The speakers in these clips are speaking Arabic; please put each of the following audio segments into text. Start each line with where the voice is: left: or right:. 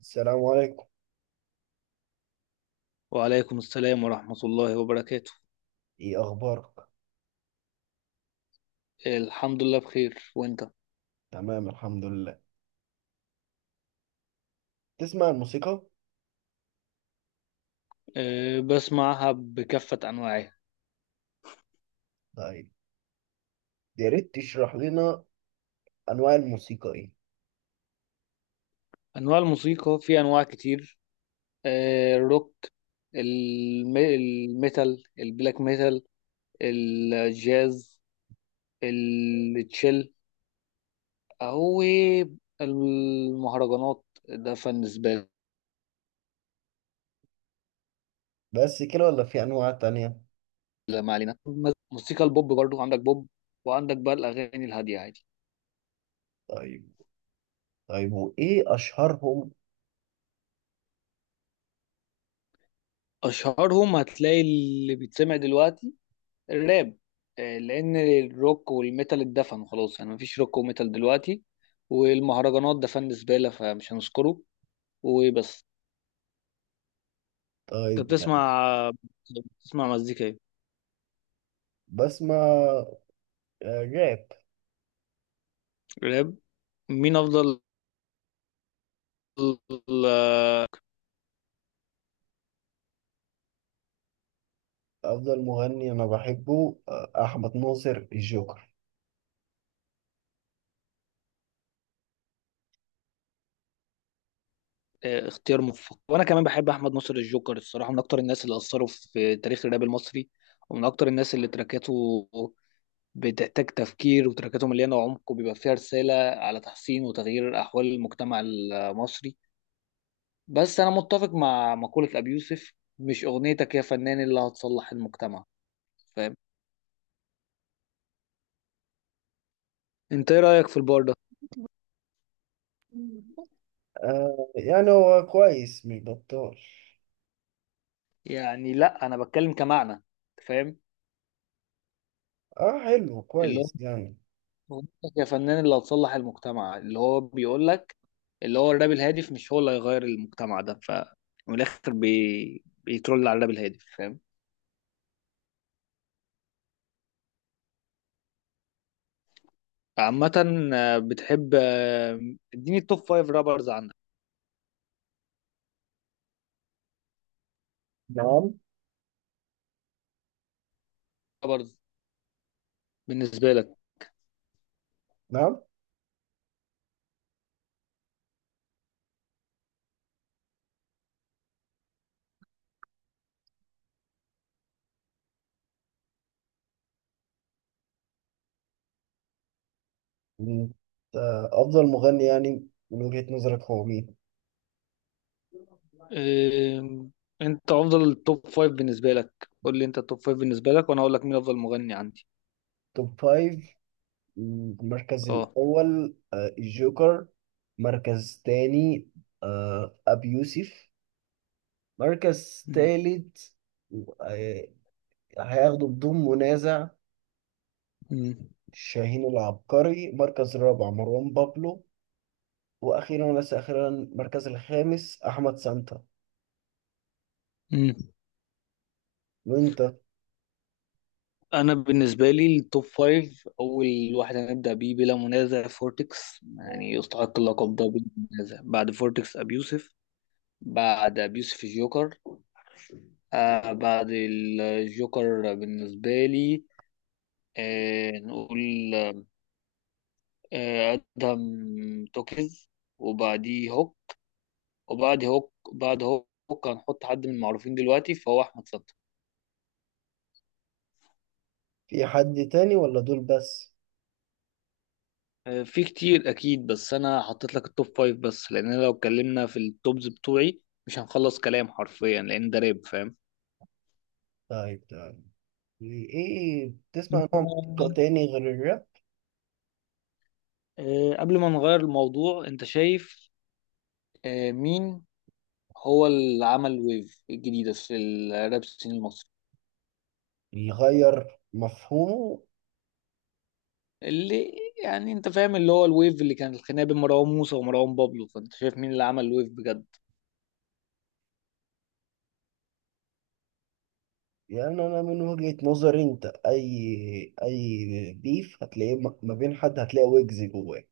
right: السلام عليكم.
left: وعليكم السلام ورحمة الله وبركاته.
right: ايه اخبارك؟
left: إيه، الحمد لله بخير وانت؟
right: تمام، الحمد لله. تسمع الموسيقى؟
left: أه، بسمعها بكافة أنواعها.
right: طيب. يا ريت تشرح لنا انواع الموسيقى ايه.
left: أنواع الموسيقى في أنواع كتير. الروك، الميتال، البلاك ميتال، الجاز، التشيل، أو المهرجانات. ده فن. بالنسبة
right: بس كده ولا في انواع تانية؟
left: لي ما علينا. موسيقى البوب برضو، عندك بوب، وعندك بقى الأغاني الهادية عادي.
right: طيب، طيب، وايه اشهرهم؟
left: أشهرهم هتلاقي اللي بيتسمع دلوقتي الراب. لان الروك والميتال اتدفن خلاص، يعني مفيش روك وميتال دلوقتي. والمهرجانات ده فن زبالة فمش هنذكره وبس. انت
right: طيب. يعني
left: بتسمع مزيكا ايه؟
right: بسمع راب.
left: راب. مين افضل؟
right: افضل مغني انا بحبه احمد ناصر الجوكر.
left: آه، اختيار موفق وانا كمان بحب احمد ناصر الجوكر الصراحة، من اكتر الناس اللي اثروا في تاريخ الراب المصري، ومن اكتر الناس اللي تراكاته بتحتاج تفكير وتراكاته مليانة عمق وبيبقى فيها رسالة على تحسين وتغيير احوال المجتمع المصري. بس انا متفق مع مقولة ابي يوسف، مش اغنيتك يا فنان اللي هتصلح المجتمع، فاهم؟ انت ايه رأيك في البار ده؟
right: آه، يعني هو كويس مش بطال.
left: يعني لا، انا بتكلم كمعنى أنت، فاهم؟
right: اه، حلو
left: اللي هو
right: كويس يعني.
left: اغنيتك يا فنان اللي هتصلح المجتمع اللي هو بيقول لك، اللي هو الراب الهادف مش هو اللي هيغير المجتمع ده. ف من الاخر بيترول على الراب الهادف، فاهم؟ عامة، بتحب، اديني التوب فايف رابرز عندك.
right: نعم،
left: رابرز بالنسبة لك.
right: نعم. مم. افضل مغني، يعني من وجهة نظرك هو مين؟
left: إيه، انت افضل توب فايف بالنسبه لك، قول لي انت التوب فايف بالنسبه لك وانا اقول لك مين افضل مغني عندي.
right: توب فايف. المركز
left: اه.
right: الأول الجوكر. مركز تاني، أبي يوسف. مركز
left: مم.
right: تالت، آه، هياخده بدون منازع
left: مم.
right: شاهين العبقري. مركز رابع، مروان بابلو. وأخيرا وليس أخيرا، المركز الخامس أحمد سانتا.
left: مم.
right: وأنت؟
left: انا بالنسبه لي التوب فايف، اول واحد هنبدا بيه بلا منازع فورتكس، يعني يستحق اللقب ده بلا منازع. بعد فورتكس ابي يوسف، بعد ابي يوسف الجوكر. بعد الجوكر بالنسبه لي، نقول ادهم توكيز. وبعديه هوك، وبعد هوك بعد هوك هنحط حد من المعروفين دلوقتي فهو احمد فتحي.
right: في حد تاني ولا دول بس؟
left: آه، في كتير اكيد، بس انا حطيت لك التوب فايف بس، لان أنا لو اتكلمنا في التوبز بتوعي مش هنخلص كلام حرفيا لان ده راب، فاهم؟
right: طيب، تمام. إيه، بتسمع
left: أنت-
right: نوع موسيقى تاني غير الراب؟
left: قبل ما نغير الموضوع انت شايف، آه، مين هو اللي عمل ويف الجديدة في الراب سين المصري؟
right: يغير مفهومه.
left: اللي يعني انت فاهم اللي هو الويف اللي كان الخناقة بين مروان موسى ومروان بابلو، فانت شايف مين اللي عمل الويف بجد؟
right: يعني انا من وجهة نظري انت اي بيف هتلاقيه ما بين حد هتلاقي ويجز جواه.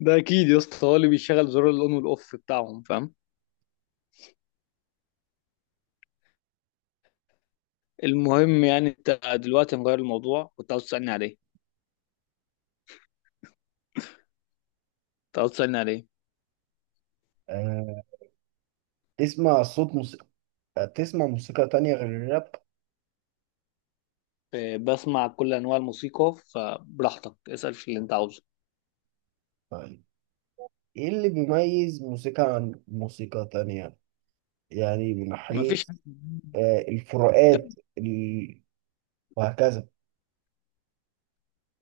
left: ده اكيد يا اسطى هو اللي بيشغل زرار الاون والاوف بتاعهم، فاهم؟ المهم، يعني انت دلوقتي مغير الموضوع كنت عاوز تسالني عليه، كنت عاوز تسالني عليه
right: أه. تسمع صوت موسيقى تسمع موسيقى تانية غير الراب؟
left: آه، بسمع كل انواع الموسيقى فبراحتك اسال في اللي انت عاوزه.
right: طيب، ايه اللي بيميز موسيقى عن موسيقى تانية؟ يعني من
left: مفيش
right: حيث
left: حاجة كان.
right: الفروقات وهكذا.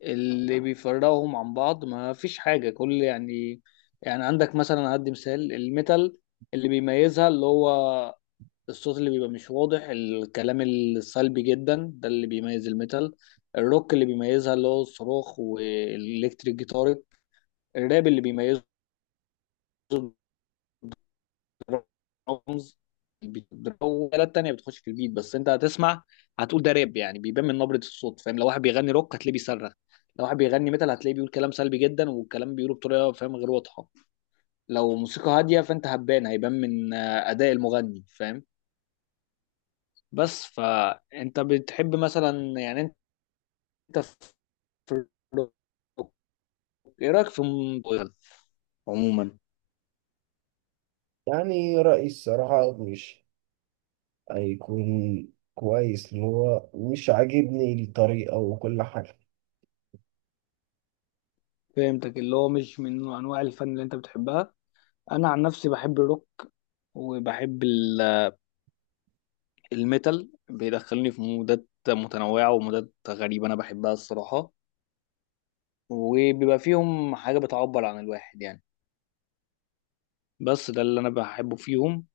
left: اللي بيفرقهم عن بعض ما فيش حاجة، كل يعني، يعني عندك مثلا هدي مثال الميتال، اللي بيميزها اللي هو الصوت اللي بيبقى مش واضح، الكلام السلبي جدا ده اللي بيميز الميتال. الروك اللي بيميزها اللي هو الصراخ والإلكتريك جيتار. الراب اللي بيميزه الدرامز، الآلة التانية بتخش في البيت، بس أنت هتسمع هتقول ده راب، يعني بيبان من نبرة الصوت، فاهم؟ لو واحد بيغني روك هتلاقيه بيصرخ. لو واحد بيغني ميتال هتلاقيه بيقول كلام سلبي جدا، والكلام بيقوله بطريقة، فاهم، غير واضحة. لو موسيقى هادية فأنت هتبان، هيبان من أداء المغني، فاهم؟ بس، فانت بتحب مثلا، يعني، انت في الروك، ايه رايك في الموبايل عموما؟
right: يعني رأيي الصراحة مش هيكون كويس، اللي هو مش عاجبني الطريقة وكل حاجة.
left: فهمتك، اللي هو مش من انواع الفن اللي انت بتحبها. انا عن نفسي بحب الروك وبحب الميتال، بيدخلني في مودات متنوعه ومودات غريبه انا بحبها الصراحه. وبيبقى فيهم حاجه بتعبر عن الواحد، يعني، بس ده اللي انا بحبه فيهم.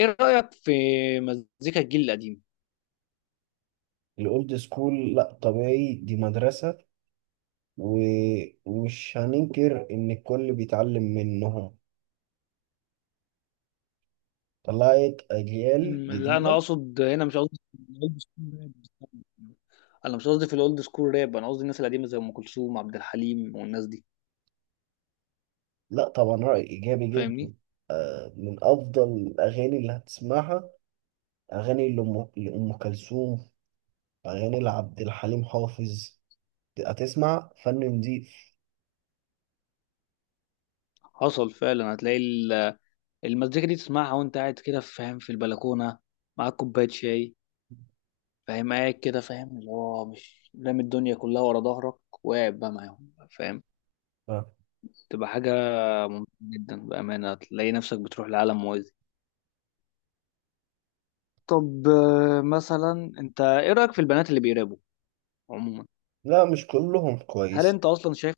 left: ايه رايك في مزيكا الجيل القديم؟
right: الأولد سكول؟ لأ، طبيعي، دي مدرسة. ومش هننكر إن الكل بيتعلم منهم. طلعت أجيال
left: لا انا
right: جديدة.
left: اقصد هنا مش قصدي في الاولد سكول راب، انا مش قصدي في الاولد سكول راب، انا قصدي الناس القديمه زي ام كلثوم عبد الحليم والناس دي،
right: لا، طبعا، رأي إيجابي
left: فاهمني؟
right: جدا. من أفضل الأغاني اللي هتسمعها أغاني لأم كلثوم، أغاني لعبد الحليم حافظ. هتسمع فن نضيف.
left: حصل فعلا، هتلاقي المزيكا دي تسمعها وانت قاعد كده، فاهم، في البلكونه معاك كوبايه شاي، فاهم، قاعد كده، فاهم، اللي هو مش رامي الدنيا كلها ورا ظهرك وقاعد بقى معاهم، فاهم،
right: آه.
left: تبقى حاجه ممتعه جدا بامانه، هتلاقي نفسك بتروح لعالم موازي. طب، مثلا انت ايه رايك في البنات اللي بيرابوا عموما؟
right: لا، مش كلهم
left: هل
right: كويس.
left: انت اصلا شايف،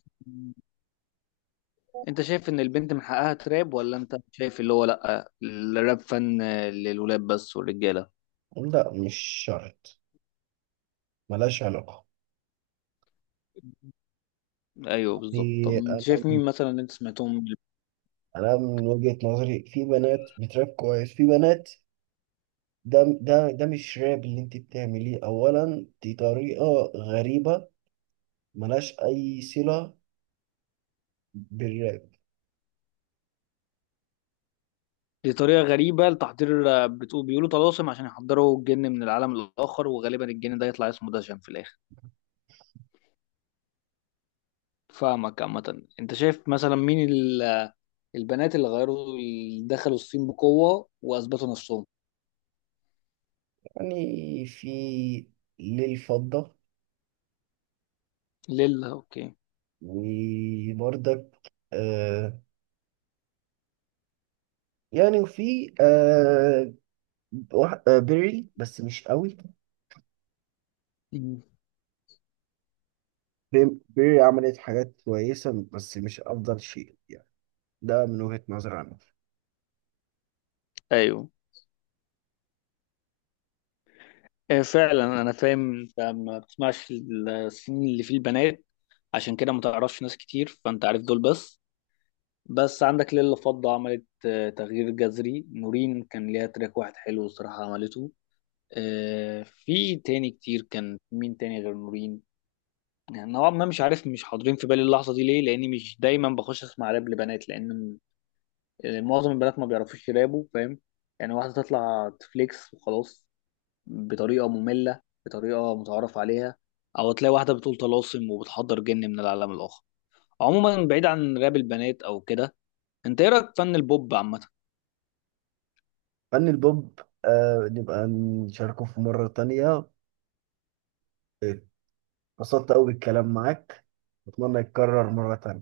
left: انت شايف ان البنت من حقها تراب، ولا انت شايف اللي هو لا الراب فن للولاد بس والرجاله؟
right: لا، مش شرط. ملهاش علاقة.
left: ايوه بالظبط. طب
right: في-
left: انت
right: أنا
left: شايف مين مثلا اللي انت سمعتهم؟
right: أنا من وجهة نظري، في بنات بتراب كويس، في بنات ده مش راب اللي انت بتعمليه. اولا، دي طريقة غريبة، ملهاش اي صلة بالراب.
left: دي طريقه غريبه لتحضير الراب؟ بتقول بيقولوا طلاسم عشان يحضروا الجن من العالم الاخر، وغالبا الجن ده يطلع اسمه دشن في الاخر. فاهمك. عامه، انت شايف مثلا مين البنات اللي غيروا اللي دخلوا الصين بقوه واثبتوا نفسهم؟
right: يعني، في للفضة.
left: ليلا، اوكي.
right: وبرضك، آه يعني وفي بيري، بس مش قوي.
left: مم.
right: بيري عملت حاجات كويسة، بس مش افضل شيء يعني. ده من وجهة نظري انا.
left: ايوه. إيه فعلا، انا فاهم انت ما بتسمعش السنين اللي فيه البنات، عشان كده ما تعرفش ناس كتير، فانت عارف دول بس. بس عندك ليلة فضة عملت، تغيير جذري، نورين كان ليها تراك واحد حلو الصراحة عملته. في تاني كتير، كان مين تاني غير نورين؟ يعني نوعا ما مش عارف، مش حاضرين في بالي اللحظة دي، ليه؟ لاني مش دايما بخش اسمع راب لبنات، لان معظم البنات ما بيعرفوش يرابوا، فاهم؟ يعني واحدة تطلع تفليكس وخلاص بطريقه ممله بطريقه متعارف عليها، او تلاقي واحده بتقول طلاسم وبتحضر جن من العالم الاخر. عموما بعيد عن راب البنات او كده، انت ايه رايك في فن البوب عامه؟
right: فن البوب، نبقى نشاركه في مرة تانية. اتبسطت قوي بالكلام معاك واتمنى يتكرر مرة تانية.